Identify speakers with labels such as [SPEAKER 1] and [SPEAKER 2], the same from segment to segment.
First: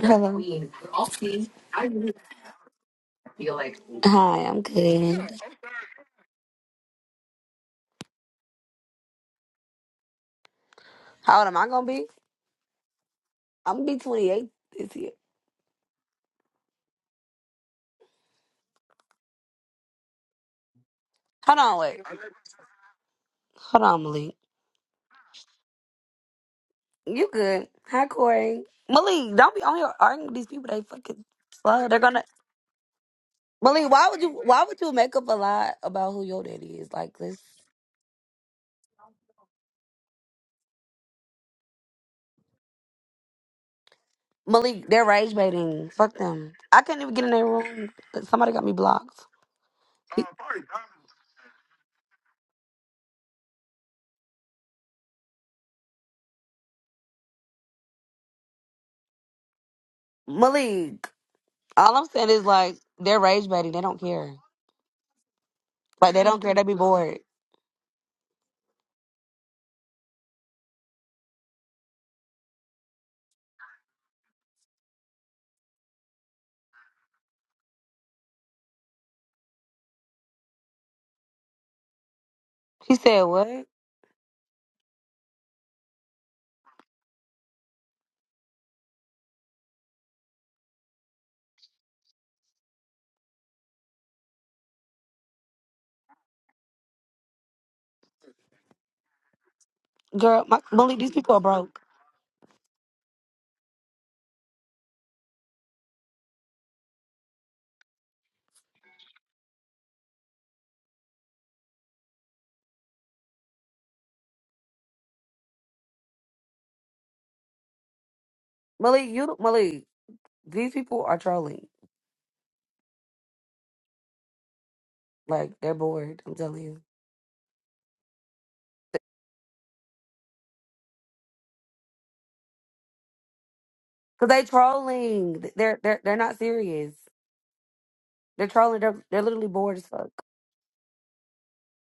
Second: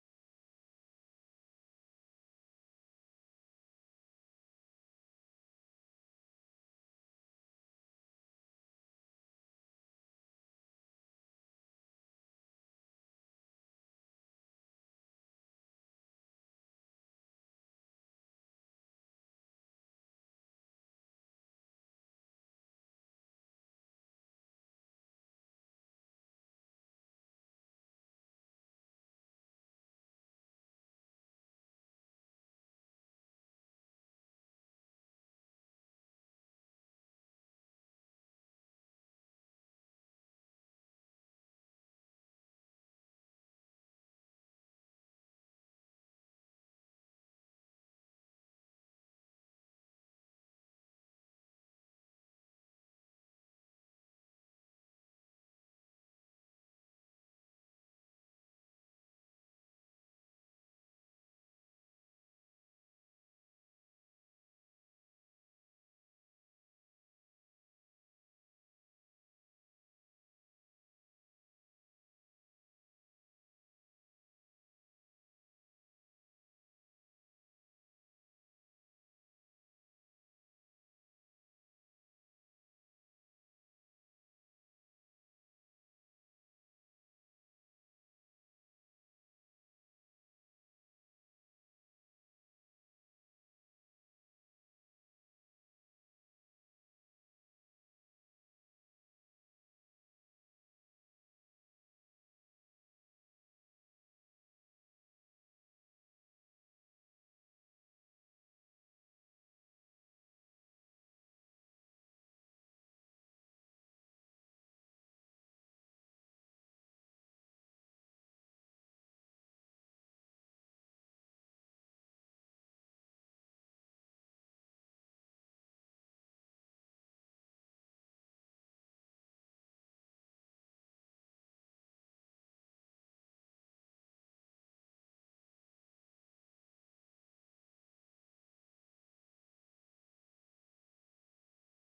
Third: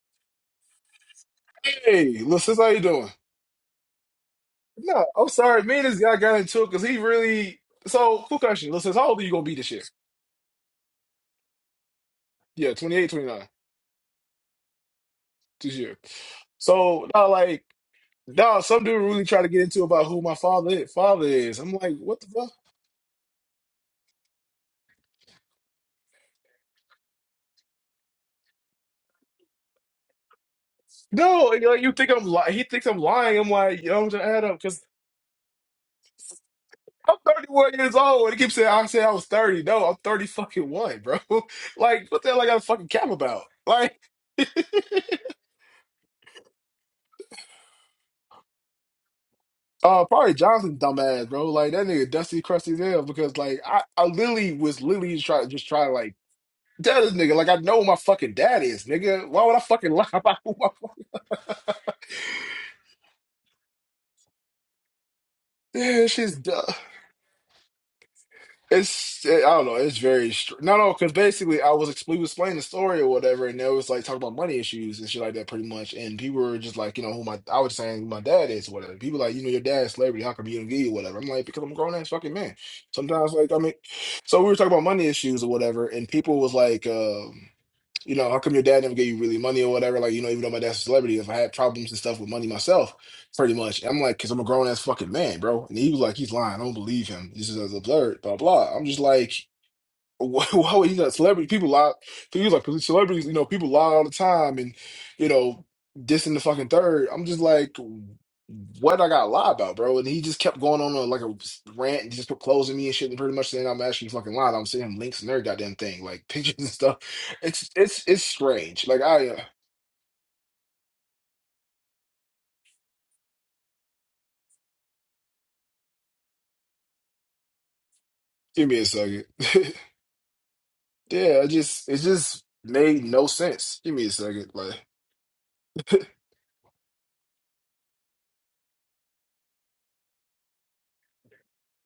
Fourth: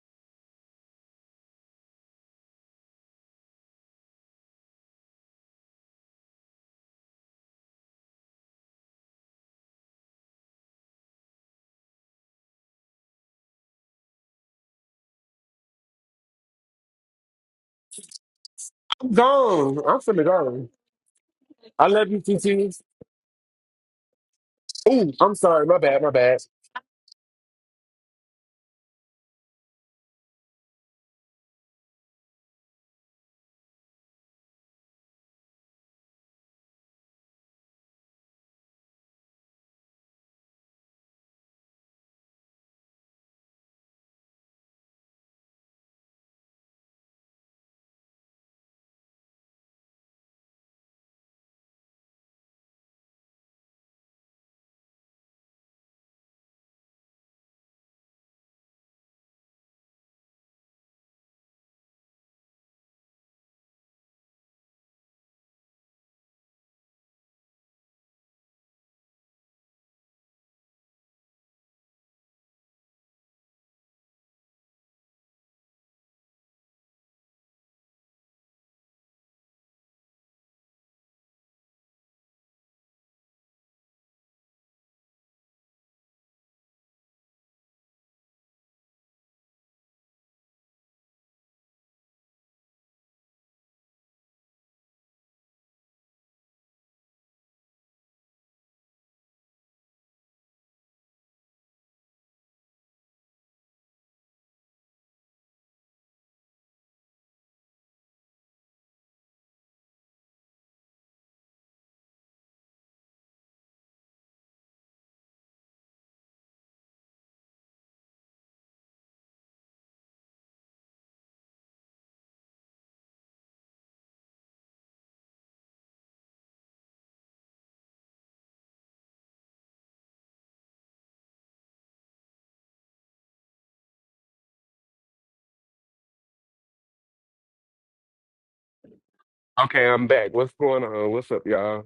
[SPEAKER 1] Hello. Hi, I'm
[SPEAKER 2] Hey, little sis, how you doing? No,
[SPEAKER 1] good.
[SPEAKER 2] I'm sorry. Me and this guy got into it because he really. So, cool question. Listen, how old are you gonna be this year?
[SPEAKER 1] How old am I gonna be?
[SPEAKER 2] Yeah, 28, 29
[SPEAKER 1] I'm gonna be 28 this year.
[SPEAKER 2] this year. So, now like, now some dude
[SPEAKER 3] I'm
[SPEAKER 2] really tried to get
[SPEAKER 3] gone.
[SPEAKER 2] into
[SPEAKER 3] I'm
[SPEAKER 2] about who
[SPEAKER 3] finna
[SPEAKER 2] my
[SPEAKER 3] go.
[SPEAKER 2] father is, father
[SPEAKER 1] Hold
[SPEAKER 2] is. I'm
[SPEAKER 1] on,
[SPEAKER 3] I
[SPEAKER 2] like,
[SPEAKER 1] wait.
[SPEAKER 3] love you,
[SPEAKER 2] what the
[SPEAKER 3] TT.
[SPEAKER 2] fuck?
[SPEAKER 1] Hold on, Malik.
[SPEAKER 3] Ooh, I'm sorry. My bad. My bad.
[SPEAKER 1] You good? Hi, Corey. Malik, don't be on here arguing with these people. They fucking
[SPEAKER 2] No, and, like
[SPEAKER 1] slow.
[SPEAKER 2] you
[SPEAKER 1] They're
[SPEAKER 2] think
[SPEAKER 1] gonna.
[SPEAKER 2] I'm lying? He thinks I'm lying. I'm like,
[SPEAKER 1] Malik,
[SPEAKER 2] yo,
[SPEAKER 1] why
[SPEAKER 2] I'm
[SPEAKER 1] would
[SPEAKER 2] just
[SPEAKER 1] you?
[SPEAKER 2] add up
[SPEAKER 1] Why would
[SPEAKER 2] because
[SPEAKER 1] you make up a lie about who your daddy is? Like
[SPEAKER 2] I'm
[SPEAKER 1] this,
[SPEAKER 2] 31 years old, and he keeps saying I said I was 30. No, I'm 30 fucking one, bro. Like, what the hell I got a fucking cap about? like.
[SPEAKER 1] Malik. They're rage baiting. Fuck them. I can't even get in their room. Somebody got me blocked.
[SPEAKER 2] Uh, probably Johnson, dumbass, bro. Like that nigga dusty, crusty as hell. Because like I, I literally was literally try just try to like tell this nigga like I know who my fucking dad is, nigga. Why would I fucking lie about who my fuck-
[SPEAKER 1] Malik. All I'm saying is like they're rage baiting. They don't care.
[SPEAKER 2] Yeah, that
[SPEAKER 1] Like they
[SPEAKER 2] shit's
[SPEAKER 1] don't care. They
[SPEAKER 2] dumb.
[SPEAKER 1] be bored.
[SPEAKER 2] It's I don't know. It's very str- no, no. Because basically, I was ex- we was explaining the story or whatever, and they was like talking about money issues and shit like that, pretty much. And people were just like, you know, who my I was saying who my dad is or whatever. People like, you know, your dad's celebrity. How come you don't give you whatever? I'm like, because I'm a grown ass fucking man.
[SPEAKER 1] She said,
[SPEAKER 2] Sometimes,
[SPEAKER 1] "What,
[SPEAKER 2] like, I mean, so we were talking about money issues or whatever, and people was like, um, you know, how come your dad never gave you really money or whatever? Like, you know, even though my dad's a celebrity, if I had problems and stuff with money myself, pretty much. I'm like, because I'm a grown ass fucking man, bro. And he was like, he's lying. I don't believe him. This is absurd, blah, blah. I'm just like,
[SPEAKER 1] girl?
[SPEAKER 2] why
[SPEAKER 1] My,
[SPEAKER 2] why would
[SPEAKER 1] Malik,
[SPEAKER 2] he's
[SPEAKER 1] these
[SPEAKER 2] a
[SPEAKER 1] people are
[SPEAKER 2] celebrity? People
[SPEAKER 1] broke.
[SPEAKER 2] lie. He was like celebrities, you know, people lie all the time, and you know, this and the fucking third. I'm just like, what I got to lie about, bro? And he just kept going on a, like a rant, and just kept closing me and shit, and pretty much saying I'm actually fucking lying. I'm sending him links and every goddamn thing, like pictures and stuff. It's it's it's strange. Like
[SPEAKER 1] Malik,
[SPEAKER 2] I
[SPEAKER 1] you,
[SPEAKER 2] uh,
[SPEAKER 1] Malik, these people are trolling. Like they're bored. I'm telling you,
[SPEAKER 2] give me a second. Yeah, I just it just made no sense. Give me a
[SPEAKER 1] because they
[SPEAKER 2] second, like.
[SPEAKER 1] trolling. They're they're they're not serious. They're trolling. They're they're literally bored as
[SPEAKER 3] Okay, I'm
[SPEAKER 1] fuck.
[SPEAKER 3] back. What's going on? What's up, y'all?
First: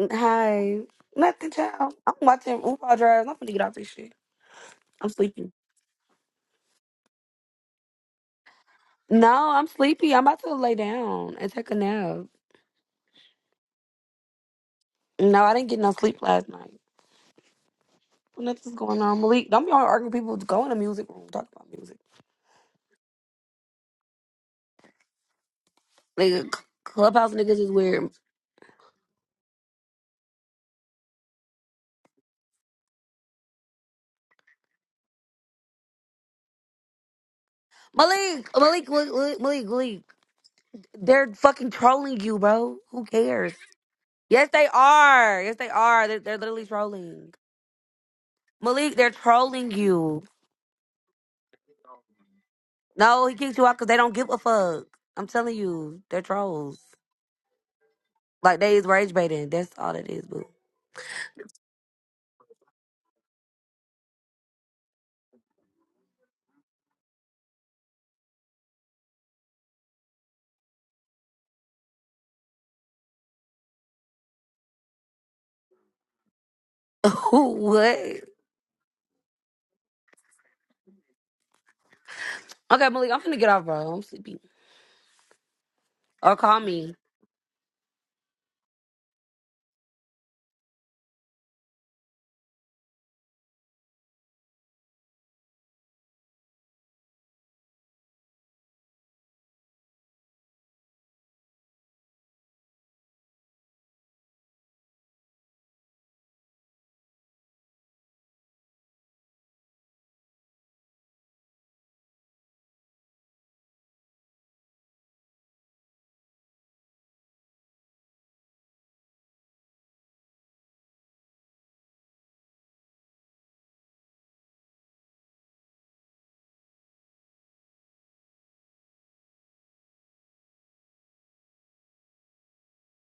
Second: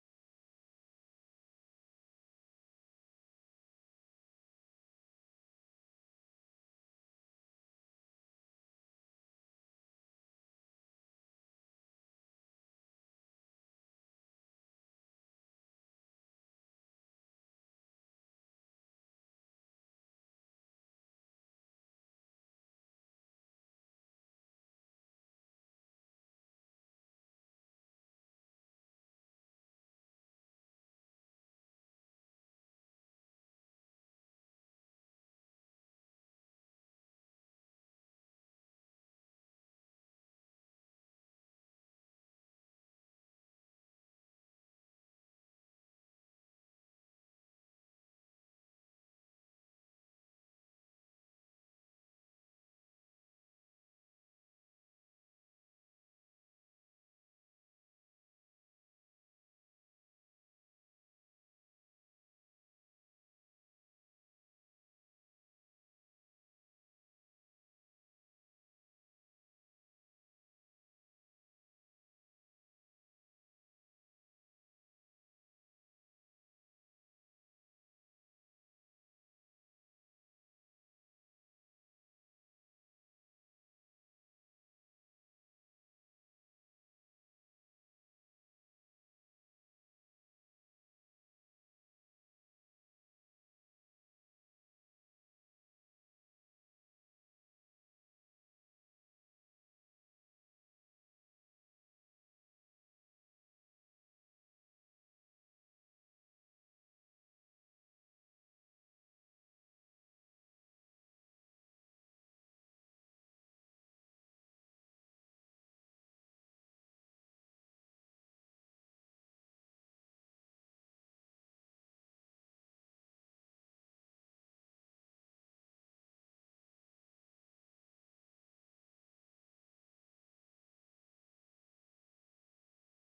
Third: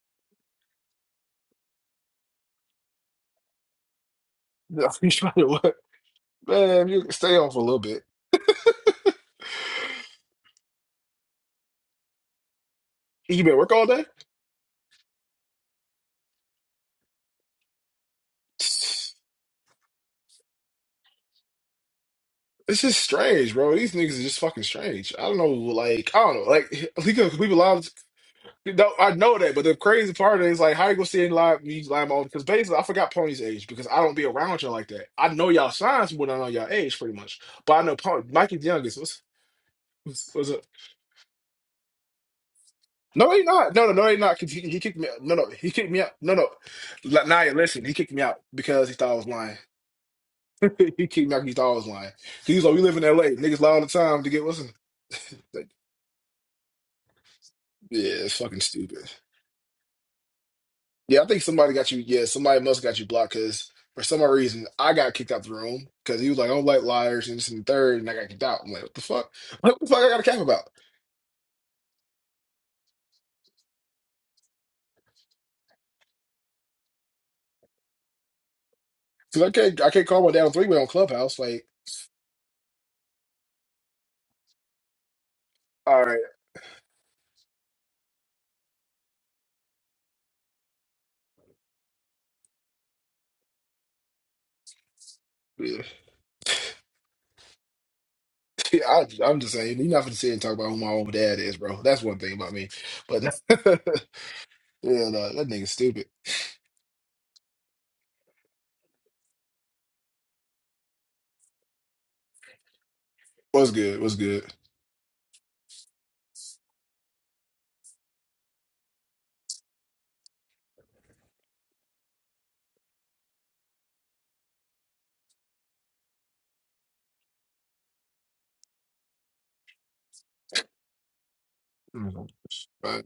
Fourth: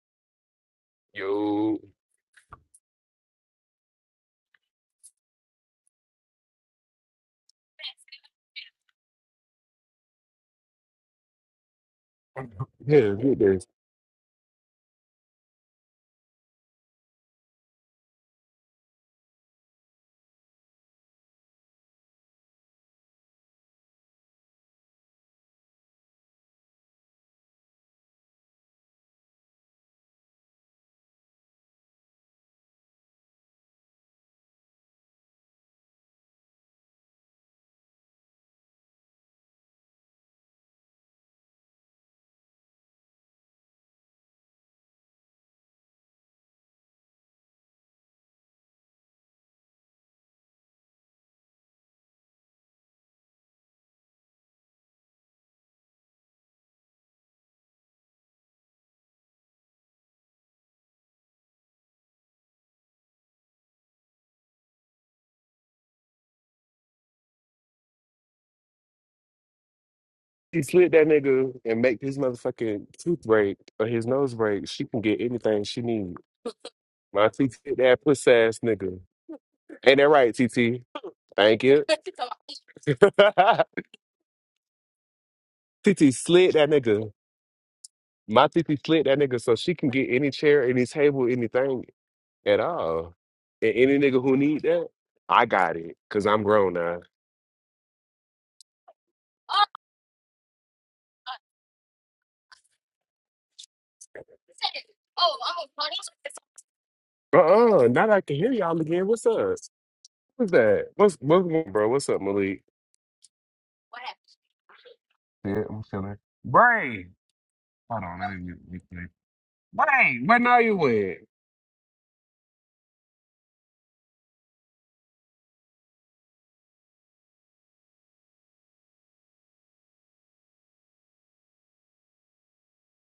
[SPEAKER 1] Mm, Hi, nothing,
[SPEAKER 3] Yo.
[SPEAKER 1] child. I'm watching RuPaul Drive. I'm gonna get off this shit. I'm
[SPEAKER 2] i trying to
[SPEAKER 1] sleepy.
[SPEAKER 2] what? Man, you can stay on for a little bit.
[SPEAKER 1] No, I'm sleepy. I'm about to lay down and take a nap.
[SPEAKER 3] Here, get
[SPEAKER 2] You been at
[SPEAKER 3] this.
[SPEAKER 2] work all day?
[SPEAKER 1] No, I didn't get no sleep last night. Nothing's going on, Malik. Don't be on arguing with people. Go in the music room. Talk about music.
[SPEAKER 2] It's just strange, bro. These niggas are just fucking strange. I don't know, like I don't know,
[SPEAKER 1] Nigga, c-
[SPEAKER 2] like we
[SPEAKER 1] clubhouse
[SPEAKER 2] could we were
[SPEAKER 1] niggas is
[SPEAKER 2] live.
[SPEAKER 1] weird.
[SPEAKER 2] No, I know that, but the crazy part is like how you gonna see in live me live on because basically I forgot Pony's age because I don't be around y'all like that. I know y'all signs more than I know y'all age, pretty much. But I know Pony,
[SPEAKER 1] Malik,
[SPEAKER 2] Mikey's
[SPEAKER 1] Malik,
[SPEAKER 2] youngest. What's
[SPEAKER 1] Malik, Malik, Malik.
[SPEAKER 2] what's, what's up?
[SPEAKER 1] They're fucking trolling you, bro. Who
[SPEAKER 2] No, he
[SPEAKER 1] cares?
[SPEAKER 2] not. No, no, no, he not.
[SPEAKER 1] Yes,
[SPEAKER 2] 'cause he,
[SPEAKER 1] they
[SPEAKER 2] he kicked me. out. No,
[SPEAKER 1] are.
[SPEAKER 2] no,
[SPEAKER 1] Yes, they
[SPEAKER 2] he kicked me
[SPEAKER 1] are.
[SPEAKER 2] out.
[SPEAKER 1] They're,
[SPEAKER 2] No,
[SPEAKER 1] they're
[SPEAKER 2] no.
[SPEAKER 1] literally
[SPEAKER 2] Like,
[SPEAKER 1] trolling.
[SPEAKER 2] Naya, listen, he kicked me out because he
[SPEAKER 1] Malik,
[SPEAKER 2] thought
[SPEAKER 1] they're
[SPEAKER 2] I was lying.
[SPEAKER 1] trolling you.
[SPEAKER 2] he kicked me out because He thought I was lying. He was like, we live in
[SPEAKER 1] No,
[SPEAKER 2] L.A.
[SPEAKER 1] he kicked
[SPEAKER 2] Niggas
[SPEAKER 1] you
[SPEAKER 2] lie
[SPEAKER 1] out
[SPEAKER 2] all the
[SPEAKER 1] because they don't
[SPEAKER 2] time
[SPEAKER 1] give
[SPEAKER 2] to
[SPEAKER 1] a
[SPEAKER 2] get listen.
[SPEAKER 1] fuck. I'm telling you, they're trolls.
[SPEAKER 2] Yeah, it's
[SPEAKER 1] Like,
[SPEAKER 2] fucking
[SPEAKER 1] they is
[SPEAKER 2] stupid.
[SPEAKER 1] rage baiting. That's all it is, boo.
[SPEAKER 2] Yeah, I think somebody got you. Yeah, somebody must got you blocked because for some odd reason I got kicked out the room because he was like, "I don't like liars," and this and the third, and I got kicked out. I'm like, "What the fuck? What the fuck? I got a cap
[SPEAKER 3] She
[SPEAKER 2] about?"
[SPEAKER 3] slid that nigga and make his motherfucking tooth break or his nose break. She can get anything she needs. My TT, hit
[SPEAKER 1] what?
[SPEAKER 3] that pussy ass nigga.
[SPEAKER 2] Because I can't, I
[SPEAKER 3] Ain't
[SPEAKER 2] can't
[SPEAKER 3] that
[SPEAKER 2] call one
[SPEAKER 3] right,
[SPEAKER 2] down three way
[SPEAKER 3] TT?
[SPEAKER 2] on Clubhouse.
[SPEAKER 3] Thank
[SPEAKER 2] Like,
[SPEAKER 3] you.
[SPEAKER 1] Okay, Malik, I'm finna get off, bro. I'm sleepy.
[SPEAKER 2] all
[SPEAKER 3] TT
[SPEAKER 2] right,
[SPEAKER 1] Or
[SPEAKER 3] slid
[SPEAKER 1] call
[SPEAKER 3] that
[SPEAKER 1] me.
[SPEAKER 3] nigga. My TT slid that nigga so she can get any chair, any table, anything at all. And any nigga who need that, I got
[SPEAKER 2] yeah.
[SPEAKER 3] it because I'm grown now.
[SPEAKER 2] I, I'm just saying, you're not gonna sit and talk about who my own dad is, bro. That's one thing about me. But yeah, no, that nigga's stupid.
[SPEAKER 3] Uh uh now that I can hear y'all again. What's up? What's that? What's what's going on, bro? What's up, Malik?
[SPEAKER 2] What's good? What's good?
[SPEAKER 3] Yeah, I'm feeling. Bray, hold on, let me mute. Bray, where now you at?
[SPEAKER 2] Mhm. But,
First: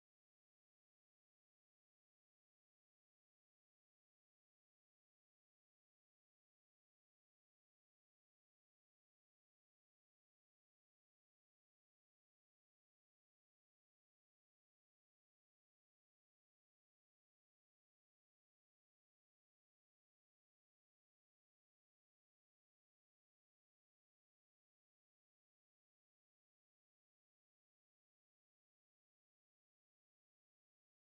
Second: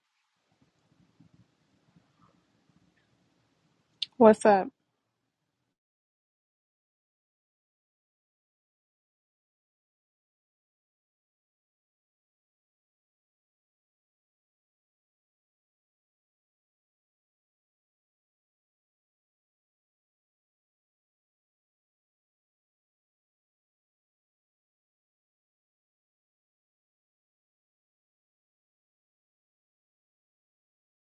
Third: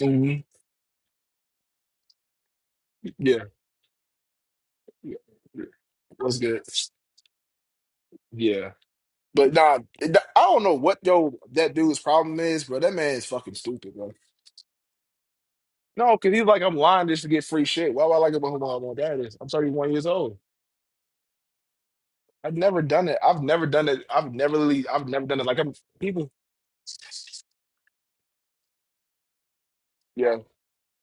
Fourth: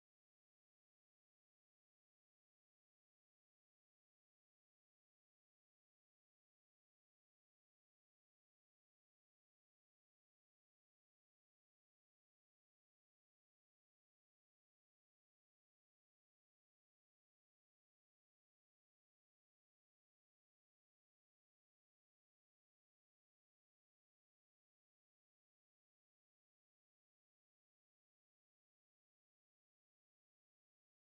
[SPEAKER 2] mhm, Yeah,
[SPEAKER 4] What's up?
[SPEAKER 2] yeah. What's good? Yeah. But nah, it- I don't know what though that dude's problem is, bro. That man is fucking stupid, bro. No, because he's like, I'm lying just to get free shit. Why would I like about who my mom dad is? I'm 31 years old. I've never done it. I've never done it. I've never really. I've never done it. Like I'm people. Yeah.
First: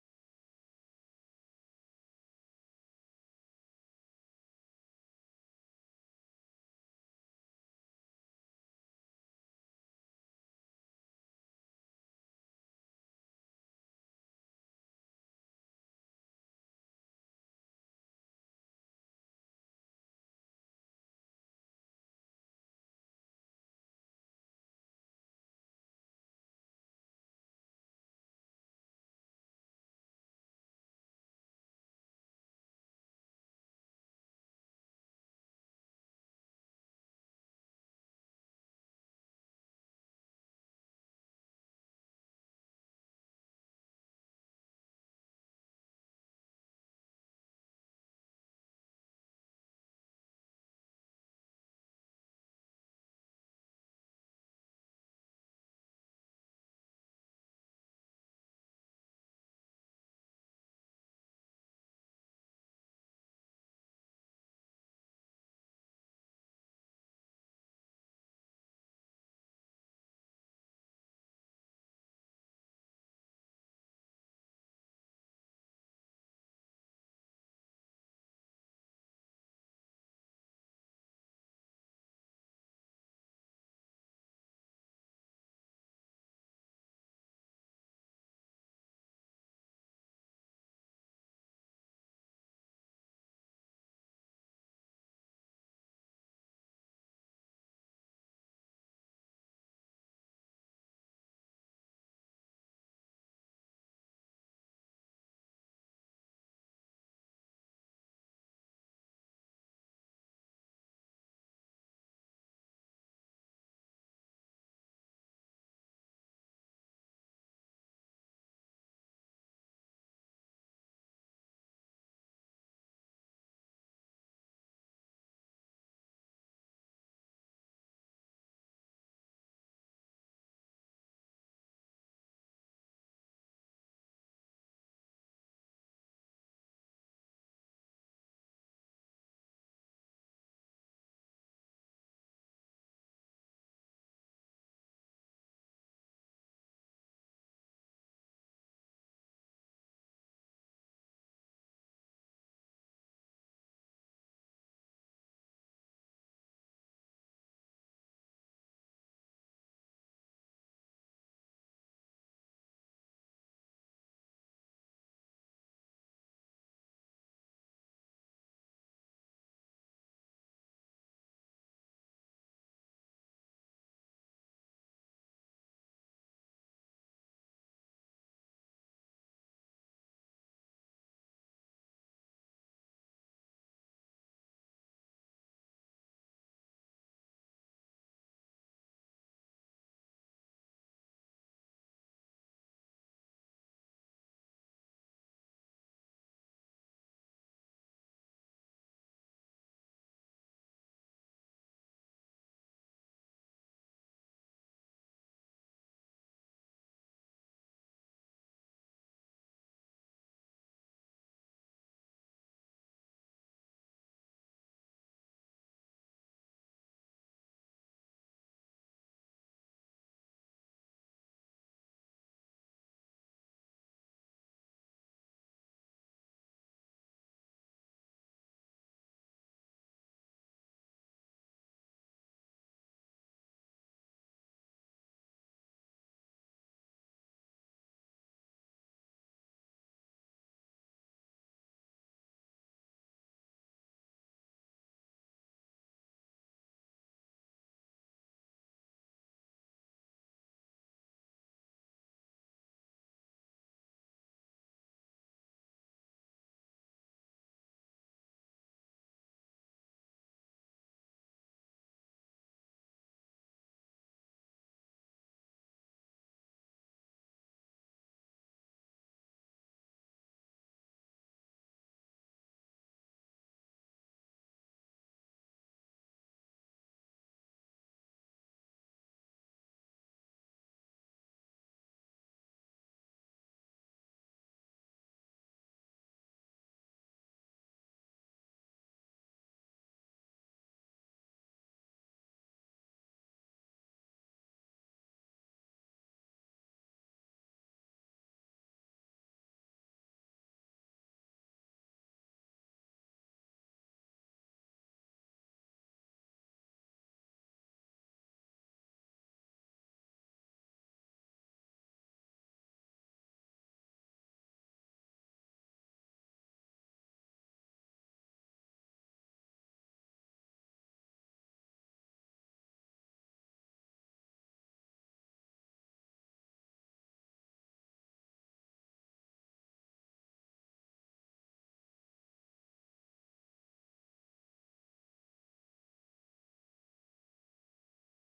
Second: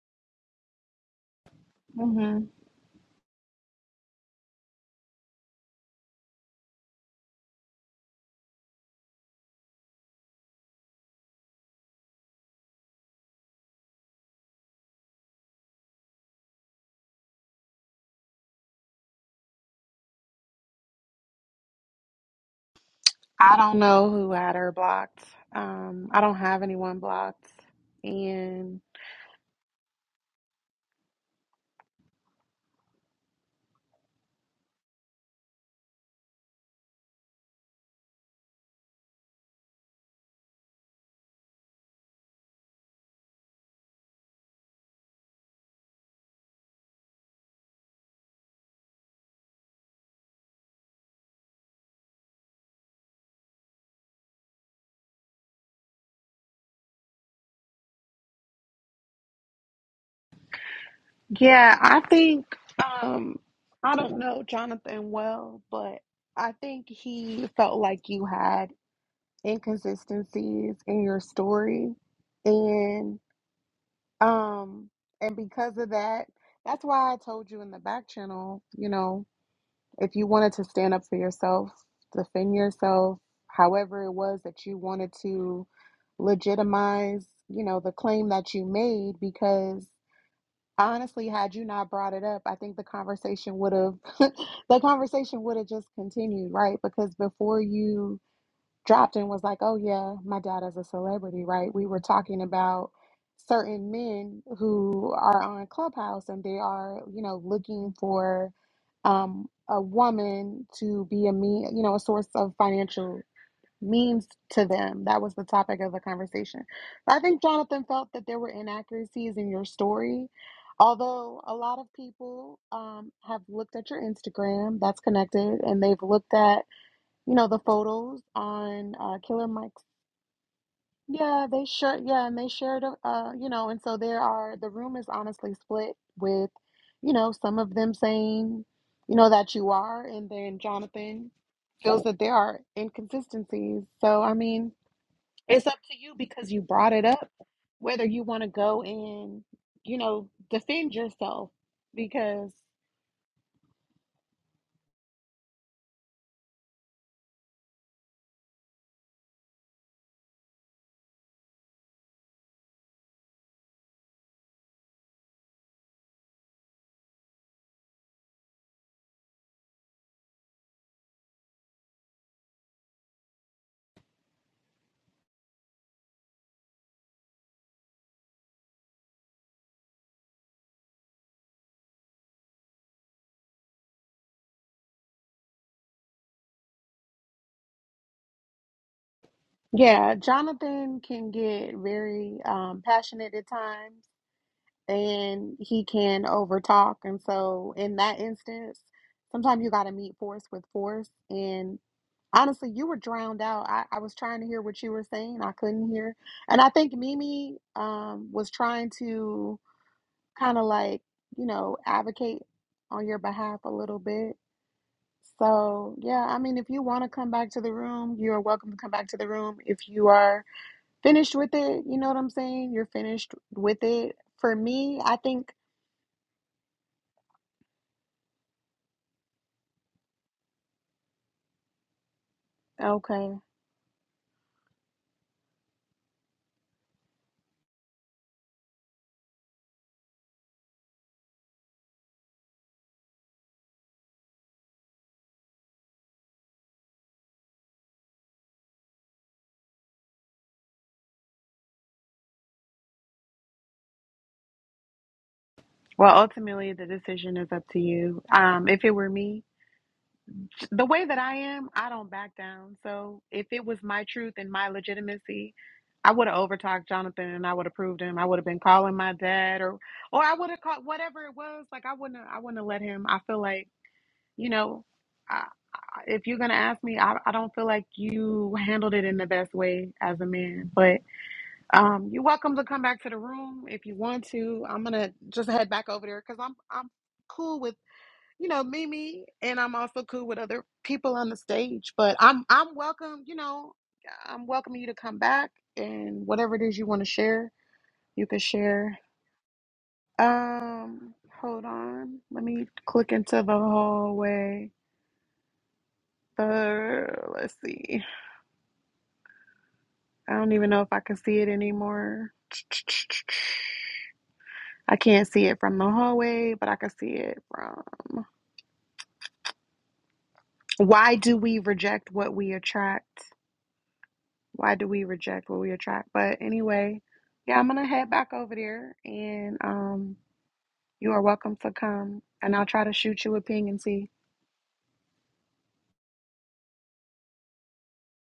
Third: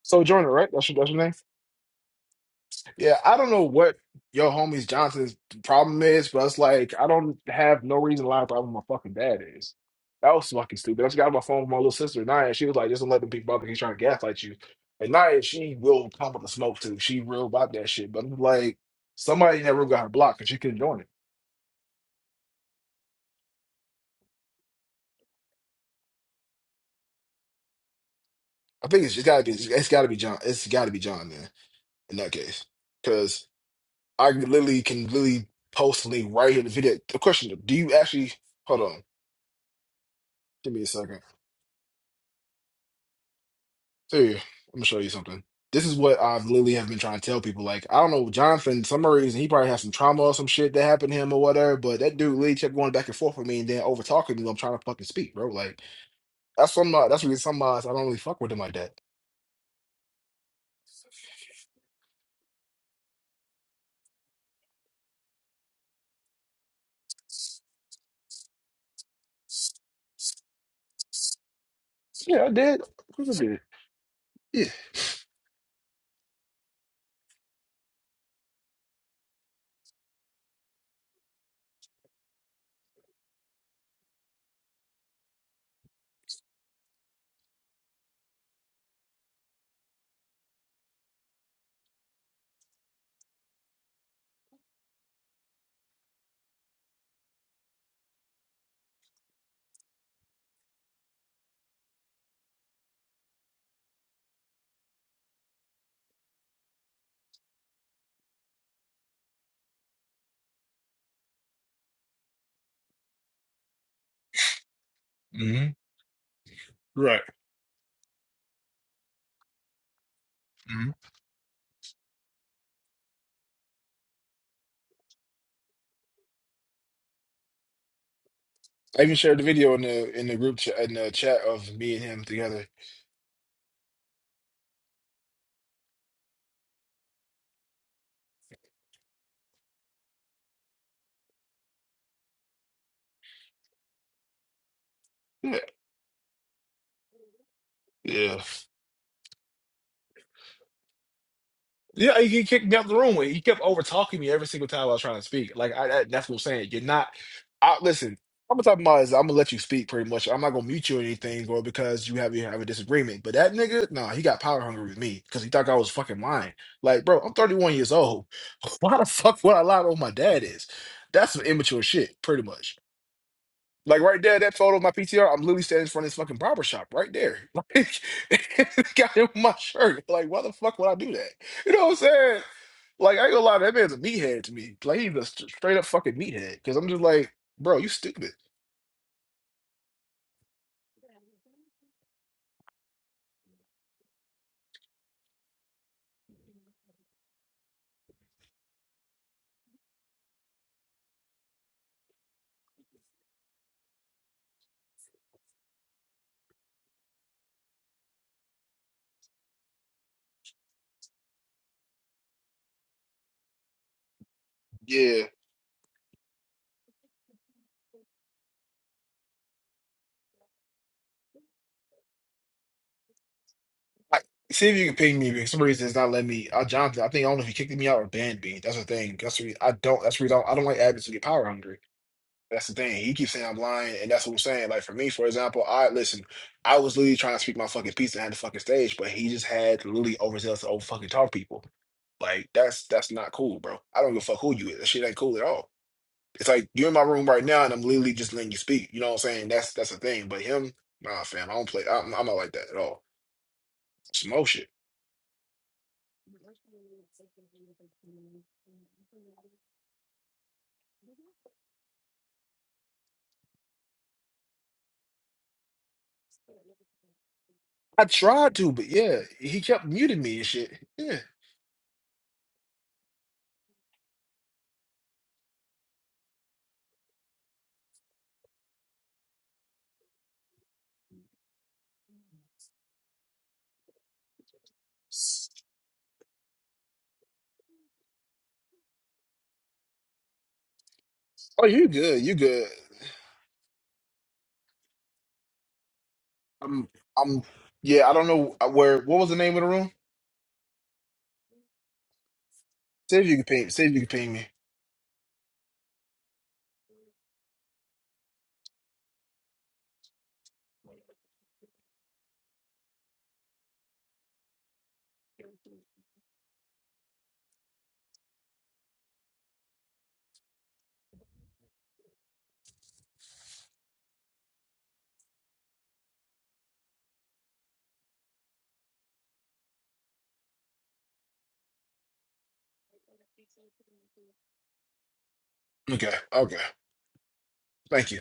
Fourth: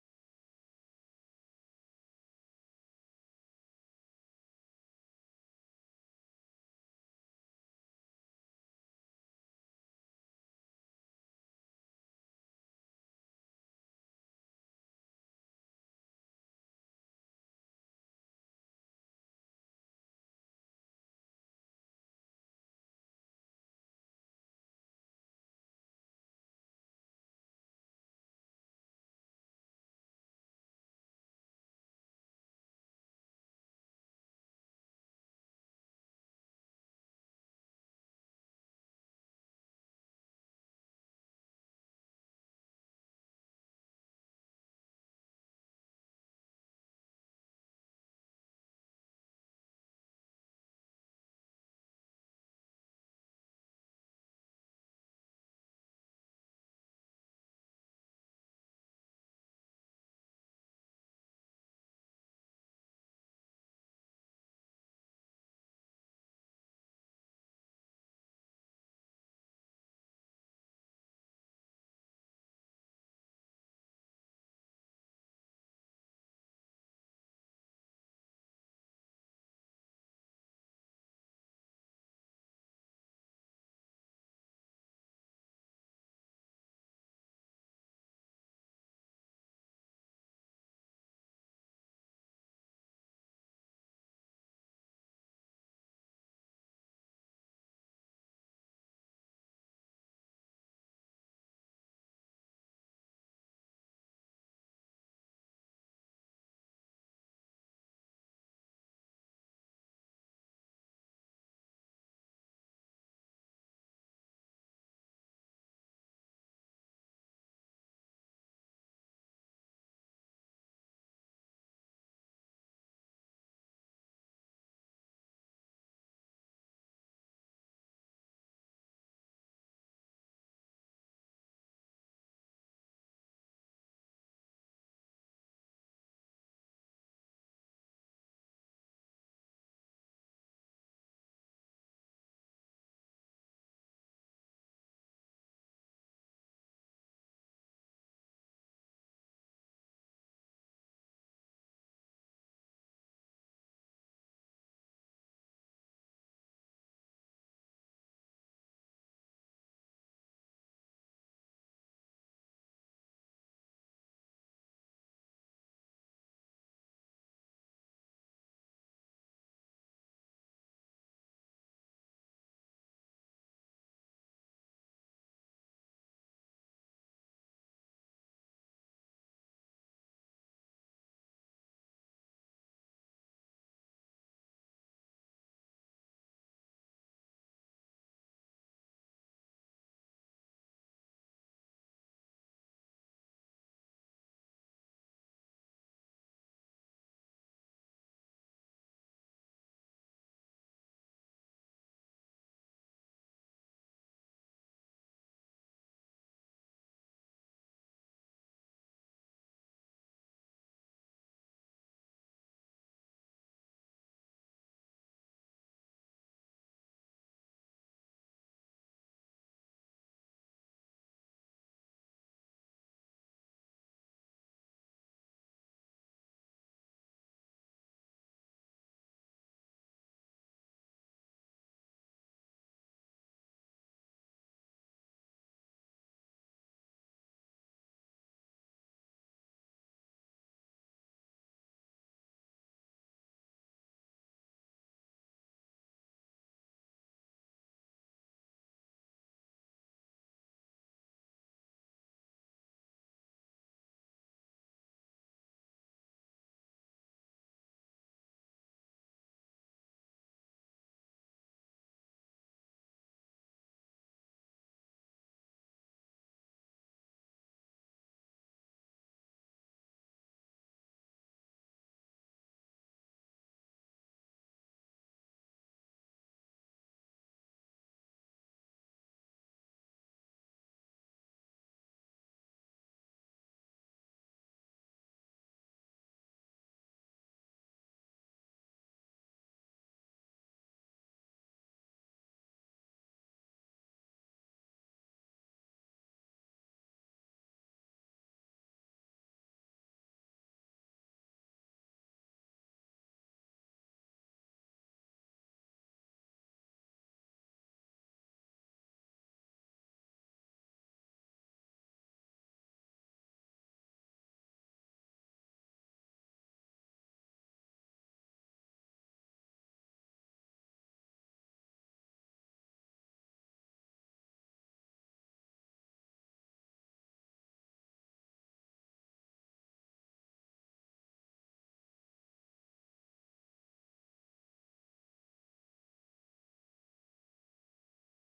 [SPEAKER 2] So Jordan, right? That's your, that's your name.
[SPEAKER 4] hmm
[SPEAKER 2] Yeah, I don't know what your homies Johnson's problem is, but it's like I don't have no reason to lie about who my fucking dad is. That was fucking stupid. I just got on my phone with my little sister Naya, and she was like, "Just don't let them people bother. you. He's trying to gaslight you." And Naya, she will come with the smoke too. She real about that shit. But I'm like, somebody in that room got her blocked, and she couldn't join it.
[SPEAKER 4] I don't know who had her blocked. Um, I don't have anyone blocked. And
[SPEAKER 2] I think it's just gotta be it's gotta be John. It's gotta be John then in that case. Cause I literally can literally post a link right here in the video. The question do you actually hold on, give me a second. Here, I'm gonna show you something. This is what I've literally have been trying to tell people. Like, I don't know, Jonathan, some reason he probably had some trauma or some shit that happened to him or whatever, but that dude literally kept going back and forth with me and then over talking to me I'm trying to fucking speak, bro. Like that's some uh, that's really some odds I don't really fuck with him like that.
[SPEAKER 4] yeah, I think um, I don't know Jonathan well, but I think he felt like you had inconsistencies in your story.
[SPEAKER 2] Yeah, I did. Of
[SPEAKER 4] And
[SPEAKER 2] course I did. Yeah.
[SPEAKER 4] um, and because of that, that's why I told you in the back channel, you know, If you wanted to stand up for yourself, defend yourself, however it was that you wanted to legitimize, you know, the claim that you made because honestly had you not brought it up, I think the conversation would have the conversation would have just continued, right? Because before you dropped and was like, "Oh yeah, my dad is a celebrity, right?" We were talking about certain men who are on Clubhouse and they are, you know, looking for um, a woman to be a me, you know, a source of financial means to them. That was the
[SPEAKER 2] hmm
[SPEAKER 4] topic of the conversation. I
[SPEAKER 2] Right.
[SPEAKER 4] think Jonathan felt that there were inaccuracies in your story.
[SPEAKER 2] hmm
[SPEAKER 4] Although a lot of people um, have looked at your Instagram, that's connected, and they've looked at you know, the photos on
[SPEAKER 2] I even
[SPEAKER 4] uh,
[SPEAKER 2] shared the
[SPEAKER 4] Killer
[SPEAKER 2] video in
[SPEAKER 4] Mike's.
[SPEAKER 2] the in the group chat in the chat
[SPEAKER 4] Yeah, they
[SPEAKER 2] of me
[SPEAKER 4] sure.
[SPEAKER 2] and him
[SPEAKER 4] Yeah, and they
[SPEAKER 2] together.
[SPEAKER 4] shared. a- Uh, you know, and so there are the room is honestly split with, you know, some of them saying, you know, that you are, and then Jonathan feels that there are inconsistencies. So I mean,
[SPEAKER 2] Yeah.
[SPEAKER 4] it's up to you because you brought it up whether you
[SPEAKER 2] Yeah.
[SPEAKER 4] want to go and, you know, defend yourself
[SPEAKER 2] Yeah, he he
[SPEAKER 4] because
[SPEAKER 2] kicked me out the room when he kept over talking me every single time I was trying to speak. Like I, I that's what I'm saying. You're not. I, listen, I'm gonna talk about is I'm gonna let you speak pretty much. I'm not gonna mute you or anything, or because you have you have a disagreement. But that nigga, nah, he got power hungry with me because he thought I was fucking lying. Like, bro, I'm 31 years old. Why the fuck would I lie to what my dad is? That's some immature shit, pretty much. Like right there, that photo of my PTR, I'm literally standing in front of this fucking barber shop right there. Like, got him my shirt. Like, why the fuck would I do that? You know what I'm saying? Like, I ain't gonna lie, that man's a meathead to me. Like, he's a st- straight up fucking meathead. Because I'm just like, bro, you stupid.
[SPEAKER 4] yeah, Jonathan can get very um, passionate at times and he can overtalk. And so, in that instance, sometimes you got to meet force with force. And honestly, you were drowned out. I, I was trying to hear what you were saying, I couldn't hear. And I think Mimi um, was trying to kind of like, you know, advocate on your behalf a little bit.
[SPEAKER 2] Yeah.
[SPEAKER 4] So, yeah, I mean, if you want to come back to the room, you're welcome to come back to the room. If you are finished with it, you know what I'm saying? You're finished with it.
[SPEAKER 2] I,
[SPEAKER 4] For
[SPEAKER 2] see if you can
[SPEAKER 4] me, I
[SPEAKER 2] ping me. because
[SPEAKER 4] think.
[SPEAKER 2] For some reason, it's not letting me. Uh, Jonathan, I think I don't know if he kicked me out or banned me. That's the thing. That's the reason I don't. That's the reason I don't, I don't like admins to get power hungry. That's the thing. He
[SPEAKER 4] Okay.
[SPEAKER 2] keeps saying I'm lying, and that's what I'm saying. Like for me, for example, I listen. I was literally trying to speak my fucking piece and had the fucking stage, but he just had to literally overzealous to over fucking talk people. Like that's that's not cool, bro. I don't give a fuck who you is. That shit ain't cool at all. It's like you're in my room right now, and I'm literally just letting you speak. You know what I'm saying? That's that's the thing. But him, nah, fam, I don't play. I'm, I'm not like that at all. Smoke shit.
[SPEAKER 4] Well, ultimately, the decision is up to you. Um, if it were me, the way that I am, I don't back down. So if it was my truth and my legitimacy, I would have overtalked Jonathan and I would have proved
[SPEAKER 2] I
[SPEAKER 4] him. I would have
[SPEAKER 2] tried
[SPEAKER 4] been
[SPEAKER 2] to, but
[SPEAKER 4] calling my
[SPEAKER 2] yeah,
[SPEAKER 4] dad
[SPEAKER 2] he
[SPEAKER 4] or,
[SPEAKER 2] kept muting
[SPEAKER 4] or I
[SPEAKER 2] me and
[SPEAKER 4] would have
[SPEAKER 2] shit.
[SPEAKER 4] called
[SPEAKER 2] Yeah.
[SPEAKER 4] whatever it was. Like I wouldn't, I wouldn't have let him. I feel like, you know, I, I, if you're going to ask me, I, I don't feel like you handled it in the best way as a man, but um, you're welcome to come back to the room if you want to. I'm gonna just head back over there because I'm I'm cool with you know Mimi, and I'm also cool with other people on the
[SPEAKER 2] Oh, you
[SPEAKER 4] stage. But
[SPEAKER 2] good? You
[SPEAKER 4] I'm
[SPEAKER 2] good?
[SPEAKER 4] I'm welcome. You know, I'm welcoming you to come back and whatever it is you
[SPEAKER 2] I'm.
[SPEAKER 4] want to
[SPEAKER 2] I'm.
[SPEAKER 4] share,
[SPEAKER 2] Yeah, I
[SPEAKER 4] you
[SPEAKER 2] don't
[SPEAKER 4] can
[SPEAKER 2] know uh,
[SPEAKER 4] share.
[SPEAKER 2] where. What was the name of the room?
[SPEAKER 4] Um, hold on, let me click
[SPEAKER 2] See if you
[SPEAKER 4] into
[SPEAKER 2] can
[SPEAKER 4] the
[SPEAKER 2] ping. See if you can ping me.
[SPEAKER 4] hallway. Uh, let's see. I don't even know if I can see it anymore. I can't see it from the hallway, but I can see it from. Why do we reject what we attract? Why do we reject what we attract? But anyway, yeah, I'm gonna head back over there, and um, you are welcome to come, and I'll try to shoot you a ping and see.
[SPEAKER 2] Okay. Okay. Thank you.